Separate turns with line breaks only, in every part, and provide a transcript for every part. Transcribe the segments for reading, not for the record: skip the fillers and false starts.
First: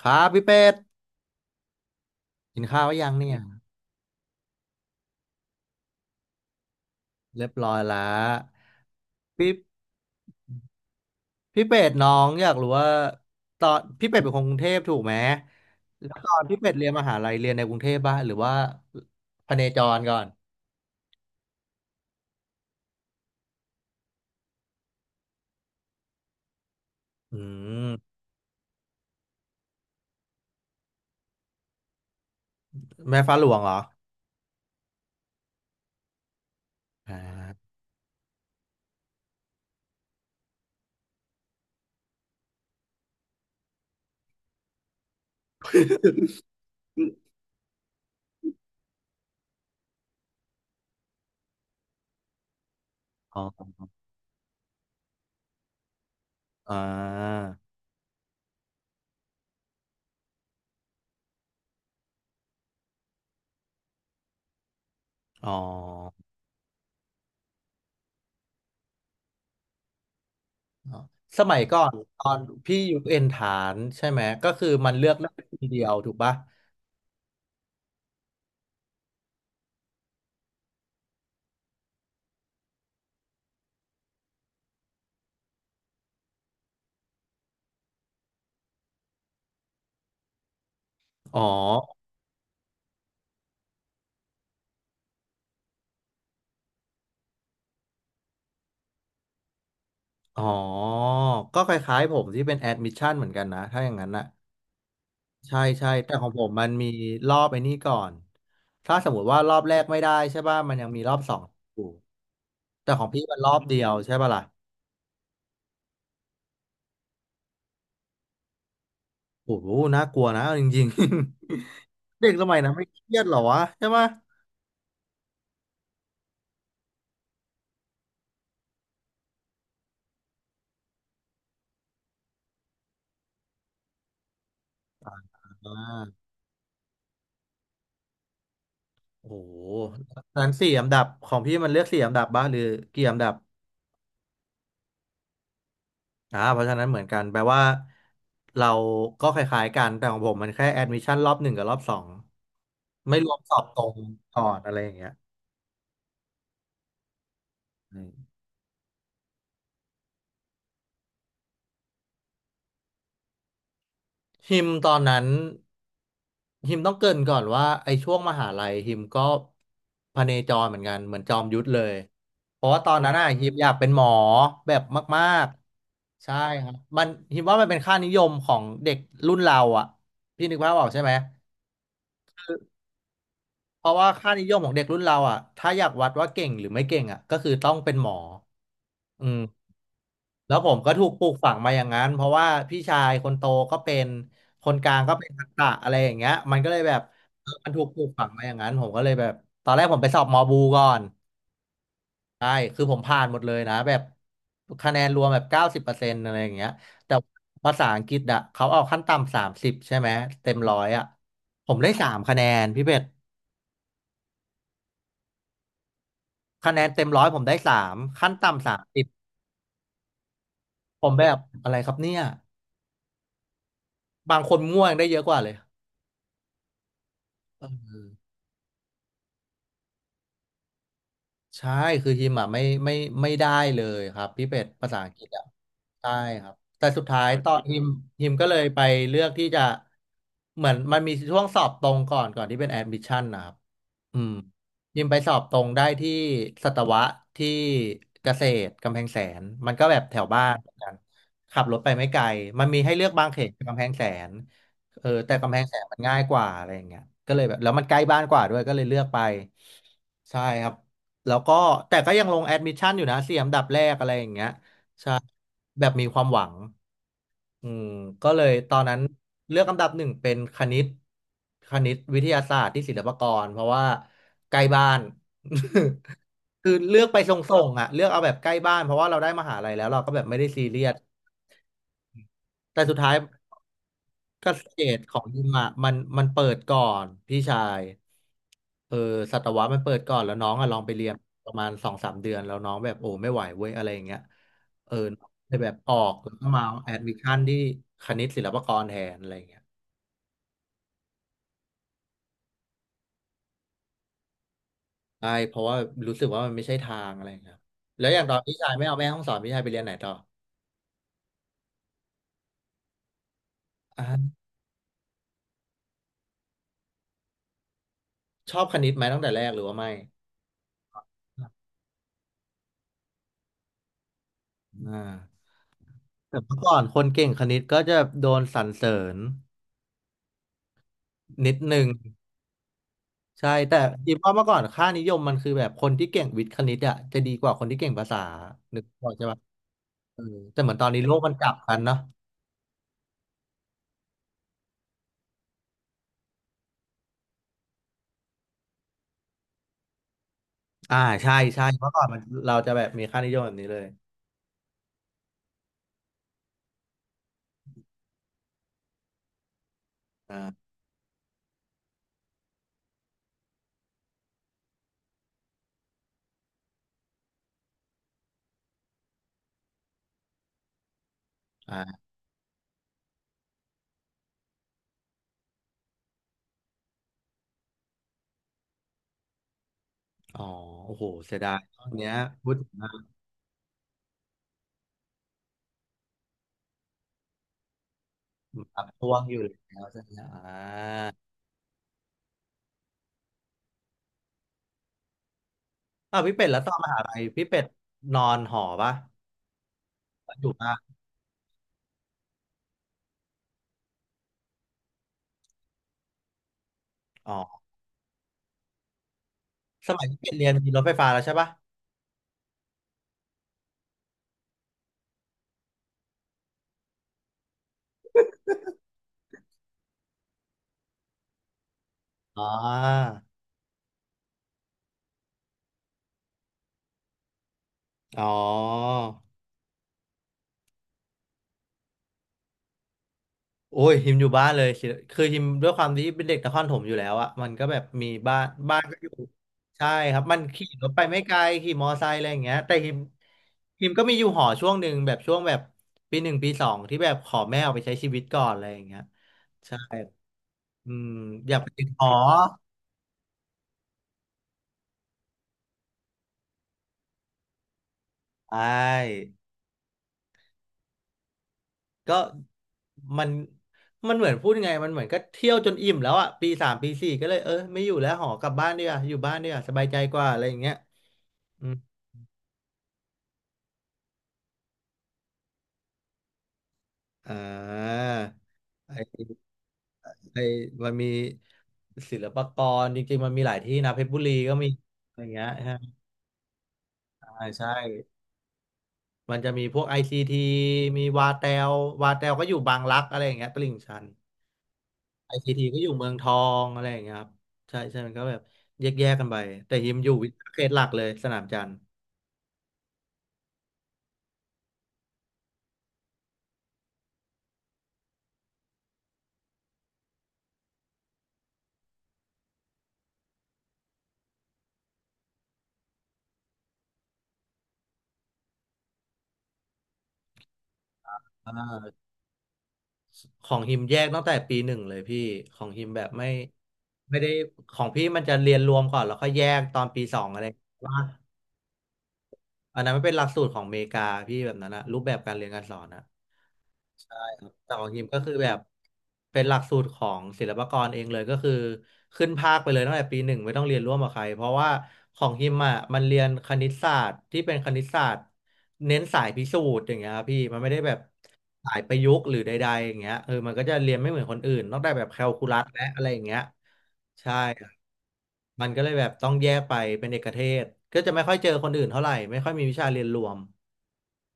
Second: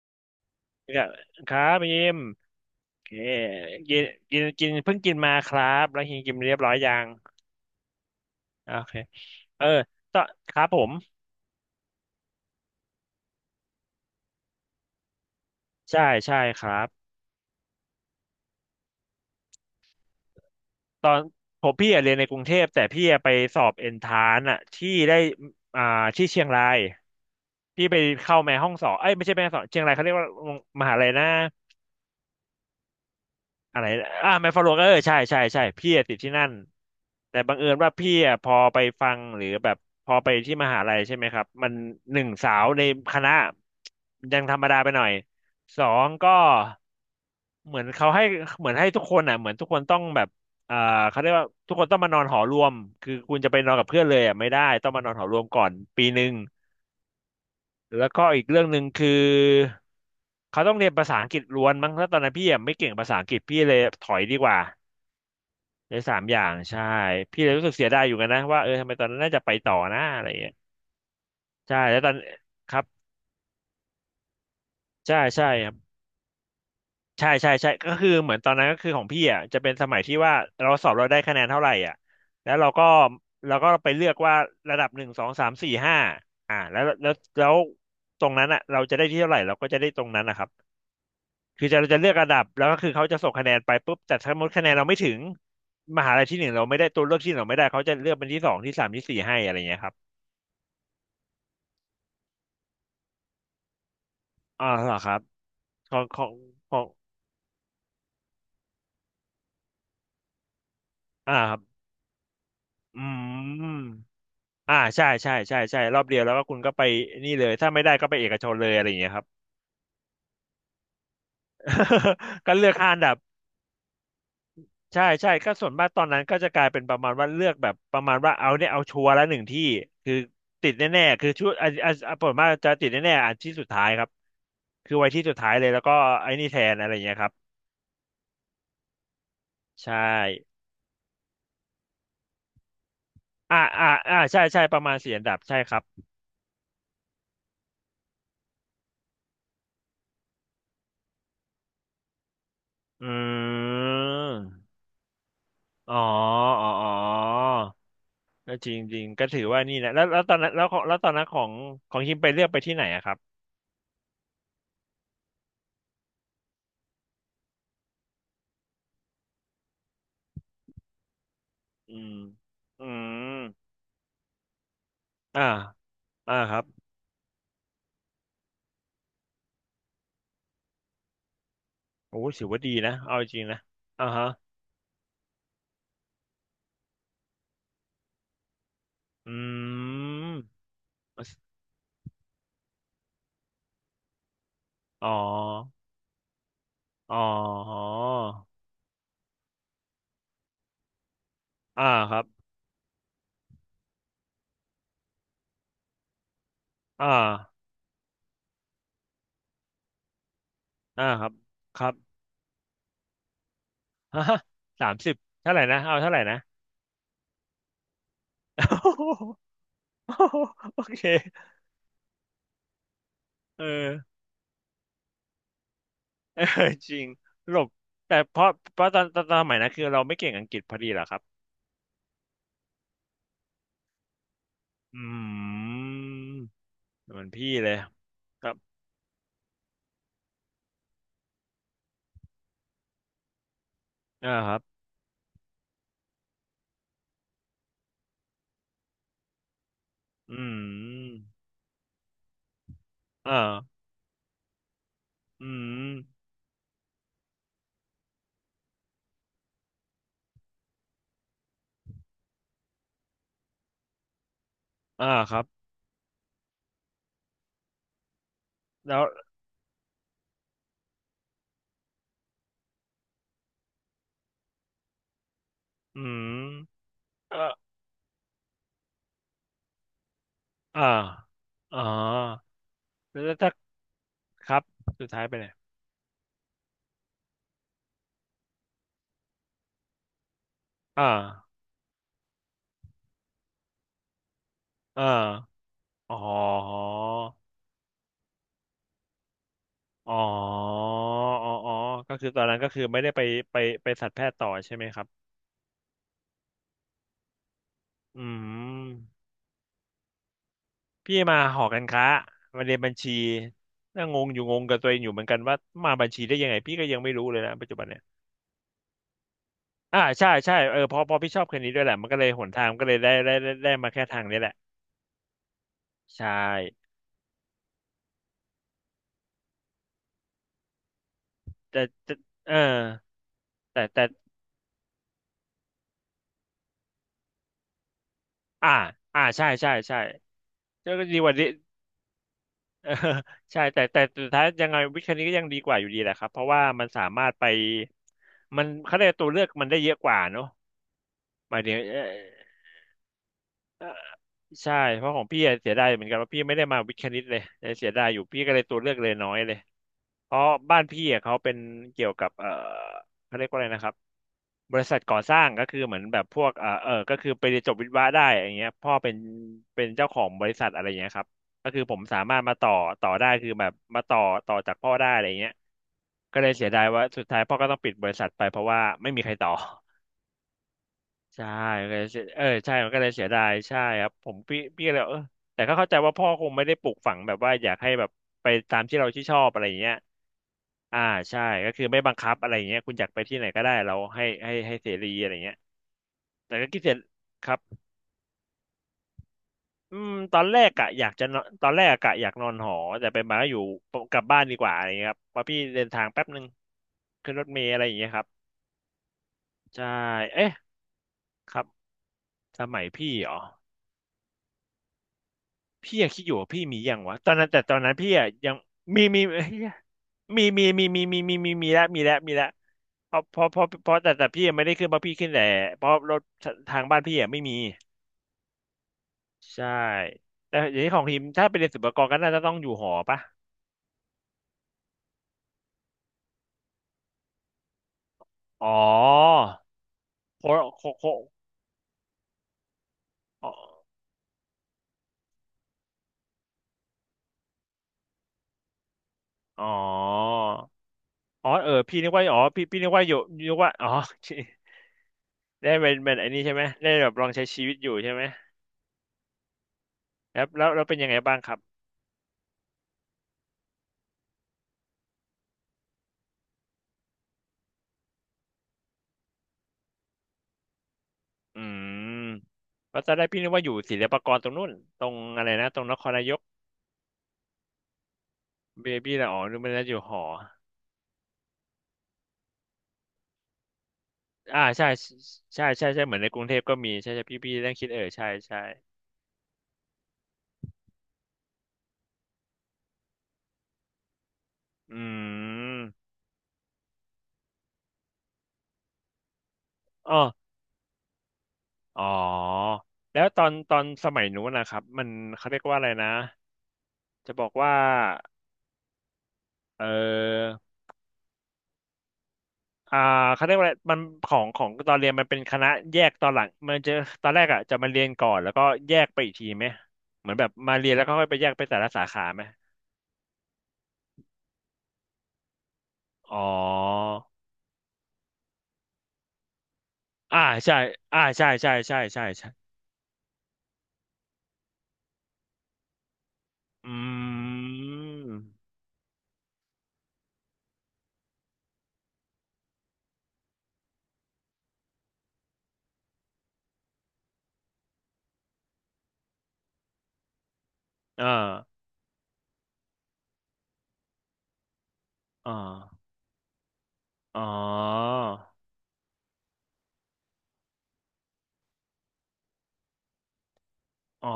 ครับพี่เป็ด
ครับครับยิม
กินข้าวหรื
โอ
อยั
เค
งเนี่ย
กินกินกินเพิ่งกินมาครับแล้วกินกินเรียบร้อยยัง
เรียบร้อยแล้ว
โอเค
พี่
เออตอนครับผม
พี่เป็ดน้องอยากรู้ว่าตอนพี่เป็ดเป็นคนกรุงเทพถูกไหม
ใช่
แล้วตอ
ใช่
นพี่
ค
เป็
รั
ดเรียนม
บ
หาลัยเรียนในกรุงเทพป่ะหรือว่าพเนจรก่อน
ตอนผมพี่อะเรียนในกรุงเทพแต่พี่อะไปสอบเอนทรานอะที่ได้อ่าที่เชียงราย
อื
พี่ไป
ม
เข้าแม่ห้องสอนเอ้ยไม่ใช่แม่ห้องสอนเชียงรายเขาเรียกว่ามหาลัยนะ
แม่ฟ้าหลวงเหรอ
อะไรอ่าแมฟฟาโลก็เออใช่ใช่ใช่พี่อะติดที่นั่น
อ่
แต่บังเอิ
า
ญว่าพี่อะพอไปฟังหรือแบบพอไปที่มหาลัยใช่ไหมครับมันหนึ่งสาวในคณะยังธรรมดาไปหน่อยสองก็เหมือนเขาให้เหมือนให้ทุกคนอ่ะเหมือนทุกคนต้องแบบอ่าเขาเรียกว่าทุกคนต้องมานอนหอรวมคือคุ
อ๋
ณ
อ
จะไปนอนกับเพื่อนเลยอ่ะไม่ได้ต้องมานอนหอรวมก่อนปีหนึ่ง
อ่า
แล้วก็อีกเรื่องหนึ่งคือเขาต้องเรียนภาษาอังกฤษล้วนมั้งแล้วตอนนั้นพี่อะไม่เก่งภาษาอังกฤษพี่เลยถอยดีกว่า
อ๋อ
ในสามอย่างใช่พี่เลยรู้สึกเสียดายอยู่กันนะว่าเออทำไมตอนนั้นน่าจะไปต่อนะอะไรอย่างเงี้ย
อ๋อสมัย
ใช่
ก่อน
แล้วตอน
ตอน
ค
พี่
รับ
อยู่เอ็นฐานใช่ไหมก็คือมันเลือก
ใช่
ได้
ใช่
คน
ครับ
เดียวถูกป่ะ
ใช่ใช่ใช่ก็คือเหมือนตอนนั้นก็คือของพี่อ่ะจะเป็นสมัยที่ว่าเราสอบเราได้คะแนนเท่าไหร่อ่ะแล้วเราก็เราก็ไปเลือกว่าระดับหนึ่งสองสามสี่ห้าอ่าแล้วตรงนั้นอ่ะเราจะได้ที่เท่าไหร่เราก็จะได้ตรงนั้นนะครับ
อ๋อ
คือจะเราจะเลือกระดับแล้วก็คือเขาจะส่งคะแนนไปปุ๊บแต่ถ้าสมมติคะแนนเราไม่ถึงมหาลัยที่หนึ่งเราไม่ได้ตัวเลือกที่หนึ่งเราไม่ได้เขาจะเลือกเป็นที่สองที่สามที่สี่ให้อะไรเงี้ยครับ
อ๋อ ก็คล้ายๆผมที่เป็นแอดมิชชั่นเหมือนกันนะ ถ้าอย่างนั้นนะ
อ่าเหรอครับ
ใช่ใช่
ของ
แต่
ขอ
ของ
ง
ผมมัน
ขอ
มี
ง
รอบไอ้นี่ก่อน ถ้าสมมติว่ารอบแรกไม่ได้ใช่ป่ะ มันยังมีรอบส
อ่า
อง
ครับ
อยู่แต่
อื
ของพี่
ม
มันรอบเดียวใช่ป่ะล่ะ
อ่าใช่ใช่ใช่ใช่รอบเดียวแล้วก็คุณก็ไปนี่เลยถ้าไม่ได้ก็ไปเอกชนเลยอะไรอย่างเงี้ยครับ
โอ้โหน่ากลัวนะเอาจริงๆ เด็กส
ก็
มัย
เลื
นั้
อ
น
ก
ไม่
ห้า
เค
อันดั
รี
บ
ยดเหรอวะใช่ป่ะ
ใช่ใช่ก็ส่วนมากตอนนั้นก็จะกลายเป็นประมาณว่าเลือกแบบประมาณว่าเอาเนี่ยเอาชัวร์ละหนึ่งที่คือติดแน่ๆคือชุดอ่ะอ่ะอ่ะผลมว่ากจะติดแน่ๆอันที่สุดท้ายครับคือไว้ที่สุดท้ายเล
อ่
ยแล้วก็
า
ไอ้นี่แทนอะไรอย่างเงี้ยครับ
โอ้โห
ใช่
นั้นสี่อันดับของพี่มันเลือกสี่อันดับบ้างหรือกี่อันดับ
อ่าอ่าอ่าใช่ใช่ประมาณสี่อันดับใช่ครับ
อ่าเพราะฉะนั้นเหมือนกันแปลว่าเราก็คล้ายๆกันแต่ของผมมันแค่แอดมิชชั่นรอบหนึ่งกับรอบสอง
อ
ไม่รวมสอบ
ื
ตรงก่อนอะ
ม
ไรอย่างเงี้ย
อ๋ออ๋ออ๋อ
อืม
ก็จริงจริงก็ถือว่านี่แหละแล้วแล้วตอนนั้นแล้วของแล้วตอนนั้นของฮิมไปเลือกไปที่ไหนอะครับ
ฮิมตอนนั้นฮิมต้องเกริ่นก่อนว่าไอ้ช่วงมหาลัยฮิมก็พเนจรเหมือนกันเหมือนจอมยุทธเลย
อืม
เพราะว่า
อื
ตอนนั้นอ่ะ
ม
ฮิมอยากเป็นหมอแบบมา
อ่า
กๆ
อ่า
ใช่
ครับ
ครับมันฮิมว่ามันเป็นค่านิยมของเด็กรุ่นเราอ่ะพี่นึกภาพออกใช่ไหม
โอ้ถือว่าดีนะเอาจริงนะ
เพราะ
อ่า
ว่า
ฮะ
ค่านิยมของเด็กรุ่นเราอ่ะถ้าอยากวัดว่าเก่งหรือไม่เก่งอ่ะก็คือต้องเป็นหมอ
อ
อืม
ืม
แล้วผมก็ถูกปลูกฝังมาอย่างนั้น เพราะว่าพี่ชายคนโตก็เป็น คนกลาง
อ๋
ก็เป็นทักษะ
อ
อะไรอย่างเงี้ยมันก็เลยแบบ
อ๋อ
เออมันถูกปลูกฝังมาอย่างนั้นผมก็เลยแบบตอนแรกผมไปสอบมอบูก่อน
อ่าครับ
ใช่คือผมผ่านหมดเลยนะแบบคะแนนรวมแบบ90%อะไรอย่างเงี้ย
อ่า
แต่ภาษาอังกฤษอ่ะเขาเอาขั้นต่ำ30ใช่ไหมเต็มร้อยอ่ะ
อ่าครับ
ผม
ค
ได้
รับ
3 คะแนนพี่เป็ด
ฮะ30เท่าไหร่นะเอาเท่าไหร่นะ
คะแนนเต็มร้อยผมได้สามขั้นต่ำสาม
โอเค
ผมแบบอะไรครับเนี่ย
เออ
บางคนง่วงได้เยอะกว่าเลย
เออ จริงหลบ
เออ
แต่เพราะตอนสมัยนั้นคือเราไม่เก่งอังกฤษพอดีเหรอครับ
ใช่ คือฮิมอ่ะไม่ได้เลยครับพี่เป็ดภาษา
อ
อังกฤษอ่ะ
ืม
ใช่ครับแต่สุด
เหมื
ท้า
อน
ยต
พี่
อน
เลย
ฮิมฮิม
ค
ก็
รั
เล
บ
ยไปเลือกที่จะเหมือนมันมีช่วงสอบตรงก่อนก่อนที่เป็นแอดมิชชั่นนะครับอืม
อ่าครับ
ฮิมไปสอบตรงได้ที่สัตวะที่เกษตรกำแพงแสนมันก็แบบแถว
อื
บ้านเหมือนกัน
ม
ขับรถไปไม่ไกลมันมีให้เลือกบาง
อ่า
เขตกำแพงแสนเออแต่
อื
กำแพงแสนมันง่าย
ม
กว่าอะไรอย่างเงี้ยก็เลยแบบแล้วมันใกล้บ้านกว่าด้วยก็เลยเลือกไปใช่ครับ แล้วก็แต่ก็ยังลงแอดมิชชั่นอยู่นะสี่อันดับแรกอะไรอย่างเงี้ย
อ่าครับ
แบบมีความหวังอืมก็เลยตอนนั้
แล้
น
ว
เลือกอันดับหนึ่งเป็นคณิตคณิตวิทยาศาสตร์ที่ศิลปากรเพราะว่าใกล้บ้าน
อื
คือ
ม
เลือกไปส่ง
อ่า
ๆอ่ะเลือกเอาแบบใกล้บ้านเพราะว่าเราได้มหาลัยแล้วเราก็แบบไม่ได้ซีเรี
อ่า
ยส
อ๋อ
แต่สุดท้าย
แล้วถ้าค
ก็
รั
ส
บ
เตจ
สุด
ขอ
ท้าย
ง
ไป
ยิ
ไหน
มอ่ะมันเปิดก่อนพี่ชายเออสัตวะมันเปิดก่อนแล้วน้องอะลองไปเรี
อ่า
ยนประมาณสองสามเดือนแล้วน้องแบบโอ้ไม่ไหวเว้ยอะไรอย่างเงี้ยเออ
อ่า
เลยแบบออก
อ๋อ
แล้วก็มาแอดมิชชั่นที่คณิตศิลปากรแทนอะไรอย่างเงี้ย
อ๋ออ๋ออ๋อก็คือตอนนั้นก็คือไม่ได้ไปไปไปสัตวแพทย์ต่อใช่ไหมครับ
ใช่เพราะว่ารู้สึกว่ามันไม่ใช่ทางอะไรอย่างเงี้ยครับแล้วอ
อื
ย่างตอนพี่ชายไม่เอาแม่ห้อง
ม
สอนพี่ชายไปเรียนไหนต่อ
พี่มาหอการค้ามาเรียนบัญชี
อ่
น่างงอ
า
ยู่งงกับตัวเองอยู่เหมือนกันว่ามาบัญชีได้ยังไงพี่ก็ยังไม่รู้เลยนะปัจจุบันเนี่ย
ชอบคณิตไหมตั้งแต่แรกหรือว่าไม่
อ่าใช่ใช่เออพอพี่ชอบคนนี้ด้วยแหละมันก็เลยหนทางก็เลยได้มาแค่ทางนี้แหละ
อ่า
ใช่
แต่เมื่อก่อนคนเก่งคณิตก็จะโดนสรรเสริญนิดนึ
แต่
ง
แต่เออ
ใช่แต่
แต่
คิดว่าเมื่อก่อนค่านิยมมันคือแบบคนที่เก่งวิทย์คณิตอะจะดีกว่าคนที่เก่งภาษา
อ่า
นึกออก
อ่า
ใช่ปะ
ใช่ใช่ใช่
เออแต่เหมือนตอน
ก็
นี้
ก็
โล
ดี
ก
ก
มัน
ว่า
ก
ดี้
ลับกันเนาะ
เออ ใช่แต่แต่แต่สุดท้ายยังไงวิชานี้ก็ยังดีกว่าอยู่ดีแหละครับเพราะว่ามันสามารถไปมันเขาเรียกตัวเลือกมันได้เยอะกว่าเนอะ
อ่าใช่
หมา
ใช่
ยถึง
เมื่อ
เอ
ก่อ
อ
นมันเราจะแบบมีค่านิยมแบบนี้เลย
ใช่เพราะของพี่อะเสียดายเหมือนกันว่าพี่ไม่ได้มาวิทย์คณิตเลยเลยงเสียดายอยู่พี่ก็เลยตัวเลือกเลยน้อยเลยเพราะ
อ่า
บ้านพี่อะเขาเป็นเกี่ยวกับเออเขาเรียกว่าอะไรนะครับบริษัทก่อสร้างก็คือเหมือนแบบพวกเออเออก็คือไปเรียนจบวิศวะได้อย่างเงี้ยพ่อเป็นเจ้าของบริษัทอะไรอย่างเงี้ยครับก็คือผม
อ่า
สามารถมาต่อต่อได้คือแบบมาต่อจากพ่อได้อะไรอย่างเงี้ยก็เลยเสียดายว่าสุดท้ายพ่อก็ต้องปิดบริษัทไปเพราะว่าไม่มีใครต่อ
อ๋อโอ้โหเสีย
ใช่
ดายตอ
มั
น
นก็เล
เนี้
ย
ย
เสียเออ
พูดถึง
ใช่มั
ว่า
นก็เลยเสียดายใช่ครับผมพี่ก็เลยแต่ก็เข้าใจว่าพ่อคงไม่ได้ปลูกฝังแบบว่าอยากให้แบบไป
มัน
ตา
อั
ม
บ
ที่เรา
ท่วง
ที่
อ
ชอ
ยู่
บอะไรอย่า
แล้
ง
ว
เงี้ย
ใช่ไหมอ่
อ่า
า
ใช่ก็คือไม่บังคับอะไรอย่างเงี้ยคุณอยากไปที่ไหนก็ได้เราให้เสรีอะไรเงี้ย
อ้าวพี่เป็ด
แต่
แล้ว
ก็
ตอน
คิด
ม
เสร็จ
หาลัยพี่
ครั
เป็
บ
ดนอนหอปะ
อืมตอ
อ
น
ยู่
แรก
ปะ
อะอยากจะนอนตอนแรกอะกะอยากนอนหอแต่ไปมาก็อยู่กลับบ้านดีกว่าอะไรเงี้ยครับเพราะพี่เดินทางแป๊บนึง
อ๋
ขึ้น
อ
รถเมล์อะไรอย่างเงี้ยครับใช่
สมัยพี่เป็ดเรีย
เอ๊ะ
นมีรถไฟฟ้าแล้วใช่ปะ
ครับสมัยพี่เหรอ พี่ยังคิดอยู่ว่าพี่มียังวะตอนนั้นแต่ตอนนั้นพี่อะยังมีเหี้ยมีแล้วมีแล้วมี
อ่
แล้ว
า
เพราะเพราะเพราะเพราะแต่พี่ยังไม่ได้ขึ้นเพราะพี่ขึ้นแต่เพราะรถทางบ้านพี่อะไม่มี
อ๋อ
ใช่แต่อย่างนี้ของทีมถ้าไปเรียนศุลกากรก็น่าจะต้องอยู่หอปะ
โอ้ยฮิมอยู่บ้านเลยคือฮิมด้วยความที่เป็นเด็กนครถมอยู่แล้วอะมันก็แบบมีบ้าน
อ๋อ
บ้านก็อยู่ใช่ครับมัน
โค
ขี่
โค
รถไป
โค
ไม่ไกลขี่มอไซค์อะไรอย่างเงี้ยแต่ฮิม
อ๋อ
ฮิมก็มีอยู่หอช่วงหนึ่งแบบช่วงแบบปีหนึ่งปีสองที่แบบขอแม่ออกไปใช้ชีวิตก่อนอะไรอย่างเงี้ย
อ๋
ใช่
อ
อืม
อ๋
อ
อ
ยากไปติด
พี่
หอ
นึกว่าอ๋อพี่นึกว่าอยู่นึกว่าอ๋อ ได้เป็นไอ้นี่ใช่ไหมได้แบบลองใช้ชีวิตอยู่ใช่ไหม
ใช่
แล้วเป็นยังไงบ้างครับ
ก็มันมันเหมือนพูดยังไงมันเหมือนก็เที่ยวจนอิ่มแล้วอะปีสามปีสี่ก็เลยเออไม่อยู่แล้วหอกลับบ้านดีกว่าอยู่บ้านดีกว่าสบายใจกว่าอะไรอย่างเงี้ย
อื
อื
มก็จะได้พี่นึกว่าอยู่ศิลปากรตรงนู้นตรงอะไรนะตรงนครนายก
อ่า
เบบี้ละ
ไอ
อ๋อนึกว่าน่จะอยู่หอ
ไอมันมีศิลปากรจริงๆมันมีหลายที่นะเพชรบุรีก็
อ่า
มี
ใช่
อะไรเงี้ย
ใช่
ฮะ
ใช่ใช่ใช่เหมือนในกรุงเทพก็มีใช่พี่
อ่า
พี่
ใช่
นั่งคิดใช่
มันจะมีพวกไอซีทีมีวาแตววาแตวก็อยู่บางรักอะไรอย่างเงี้ยตลิ่งชัน
อื
ไอซีทีก็
ม
อยู่เมืองทองอะไรอย่างเงี้ยครับใช่ใช่มันก็แบบแยกกันไปแต่ฮิมอยู่
อ๋อ
วิทยาเขตหลักเลยสนามจันทร์
อ๋อแล้วตอนสมัยนู้นนะครับมันเขาเรียกว่าอะไรนะจะบอกว่าเออ อ่าเขาเรียกว่าอะไรมันของตอนเรียนมันเป็นคณะแยกตอนหลังมันจะตอนแรกอ่ะจะมาเรียนก่อนแล้วก็แยกไปอีกทีไหมเหมือนแบบมาเรียนแล้วก็ค่อยไปแยกไปแต่ละ
อ่า
สาขาไหม
ของฮิมแยกตั้งแต่ปีหนึ่งเลยพี่ของฮิมแบบไม่
อ๋อ
ไม่ได้ของพี่มันจะเรียนรวมก่อนแล้วค่อยแยกตอนปีสอง
อ่า
อะไร
ใช่
ว่า
อ่าใช่
อันนั้นมันเป็นหลักสูตรของอเมริกาพี่แบบนั้นนะรูปแบบการเรียนการสอนนะ
อื
แต่ของฮิมก็คือแบบ
ม
เป็นหลักสูตรของศิลปากรเองเลยก็คือขึ้นภาคไปเลยตั้งแต่ปีหนึ่งไม่ต้องเรียนร่วมกับใครเพราะว่าของฮิมอ่ะมันเรียนคณิตศาสตร์ที่เป็นคณิตศาสตร์เน้นสายพิสูจน์อย่างเงี้ยครับพี่มันไม่ได้แบบ
อ่า
สายประยุกต์หรือใดๆอย่างเงี้ยเออมันก็จะเรียนไม่เหมือนคนอื่นนอกจากแบบแคลคู
อ่
ลัสและอะ
า
ไรอย่างเงี้ยใช่
อ๋อ
ครับมันก็เลยแบบต้องแยกไปเป็นเอกเทศก็จะไม่ค่อยเจอคนอื่นเท่าไหร่ไม่ค่อยมีวิชาเรียนรวม
อ๋อ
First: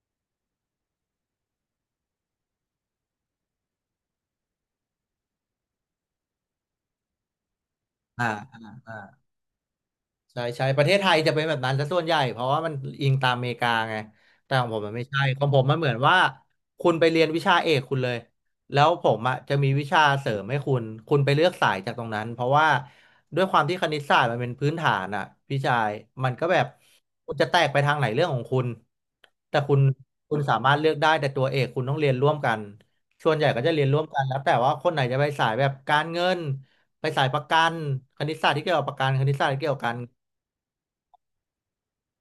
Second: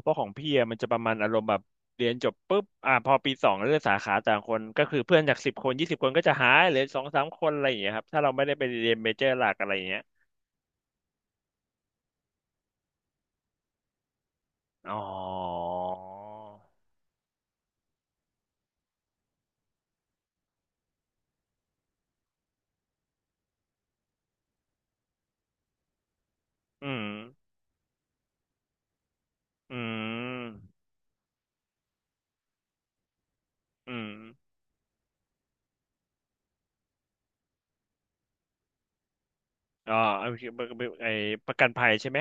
เพราะของพี่อะมันจะประมาณอารมณ์แบบเรียนจบปุ๊บอ่าพอปีสองเลือกสาขาต่างคนก็คือเพื่อนจากสิบคนยี่สิบคนก็จะหายเหลือสองสามคนอะไรอย่างเงี้ยครับถ้า
อ่า
เราไม่ได้ไปเรี
อ่า
ยนเมเจอร์หลักอะไรอย่างเงี้ย
ใช่ใช่ประเทศไทยจะเป็นแบบนั้นซะส่วนใหญ่เพราะว่ามันอิงตามอเมริกาไงแต่ของผมมัน
อ๋
ไม่ใช่ของผม
อ
มันเหมือนว่าคุณไปเรียนวิชาเอกคุณเลยแล้วผมอ่ะจะมีวิชาเสริมให้คุณคุณไปเลือกสายจากตรงนั้นเพราะว่าด้วยความที่คณิตศาสตร์มันเป็นพื้นฐานอ่ะพี่ชายมันก็แบบ
อืม
คุณจะแตกไปทางไหนเรื่องของคุณแต่คุ
อื
ณคุณสา
ม
มารถเลือกได้แต่ตัวเอกคุณต้องเรียนร่วมกันส่วนใหญ่ก็จะเรียนร่
อื
วม
ม
กันแล้วแต่ว่าคนไหนจะไปสายแบบการเงินไปสายประกันคณิตศาสตร์ที่เกี่ยวกับประกันคณิตศาสตร์ที่เกี่ยวกั
อ๋อ
น
เอาไอ้ประกันภัยใช่ไหม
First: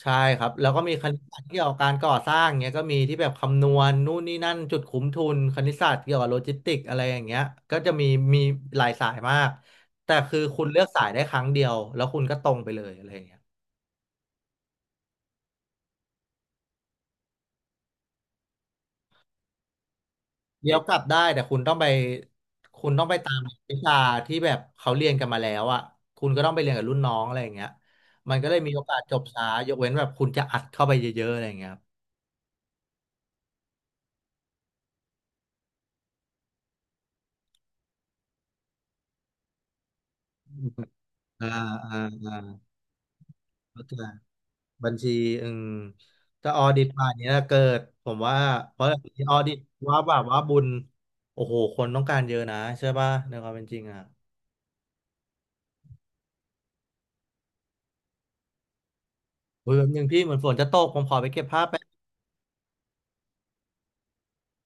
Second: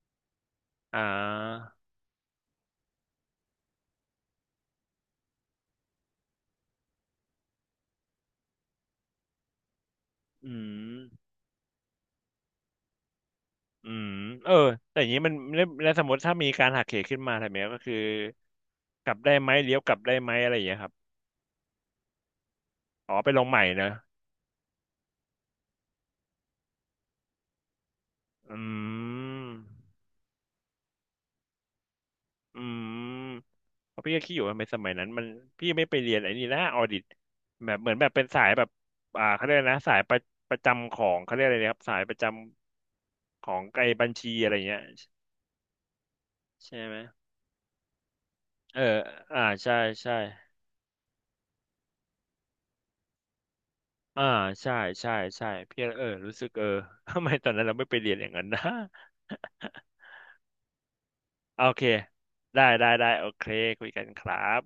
ใช่ครับแล้วก็มี
อ่
คณิตศาสตร์เกี่ยว
า
กับการก่อสร้างเนี้ยก็มีที่แบบคำนวณนู่นนี่นั่นจุดคุ้มทุนคณิตศาสตร์เกี่ยวกับโลจิสติกอะไรอย่างเงี้ยก็จะมีหลายสายมากแต่คือ
อื
คุณเลือก
ม
สายได้ครั้งเดียวแล้วคุณก็ตรงไปเลยอะไรอย่างเงี้ย
อืมเออแต่อย่างนี้มันแล้วสมมติถ้ามีการหักเหขึ้นมาทำไงก็คือกลับได้ไหมเลี้ยวกลับได้ไหมอะไรอย่าง
เดี๋ย
เงี้
ว
ยค
ก
รับ
ลับได้แต่คุณต้องไปคุณต้อง
อ๋
ไป
อไป
ตา
ล
ม
งใหม่
วิ
เนอะ
ชาที่แบบเขาเรียนกันมาแล้วอ่ะคุณก็ต้องไปเรียนกับรุ่นน้องอะไรอย่างเงี้ยมันก็เล
อ
ยมีโอกาส
ื
จบช้ายกเว้น
ม
แบบคุณจะอัดเข้าไปเยอะๆอะไรอย่างเงี้ยครับ
อืมเพราะพี่ก็คิดอยู่ว่าในสมัยนั้นมันพี่ไม่ไปเรียนไอ้นี่นะออดิตแบบเหมือนแบบเป็นสายแบบเขาเรียกอะไรนะสายประจำของเขาเรีย
อ่า
กอะไรนะครับ
อ่า
สายประจ
อ่า
ำของ
เข้า
ไอ้
ใจ
บัญชีอะไรเงี้ย
บัญชีอืมจะออ
ใช่
ดิต
ไหม
ป่านเนี้ยเกิดผมว่าเพ
เออ
ราะออ
อ่า
ดิต
ใช่
ว่าแบ
ใช่
บว่าบุญโอ้โหคนต้องการเยอะนะใช่ป่ะในความเป็นจริงอ่ะ
อ่าใช่ใช่ใช่พี่รู้สึก ทำไมตอนนั้นเราไม่ไปเรียนอย่างนั้นนะ
อุ้ยแบบนึง พี่เหมือนฝนจะตกผมขอไปเก็บ
โอ
ผ้าแป๊
เค
บ
ได้โอเคคุยกันครับ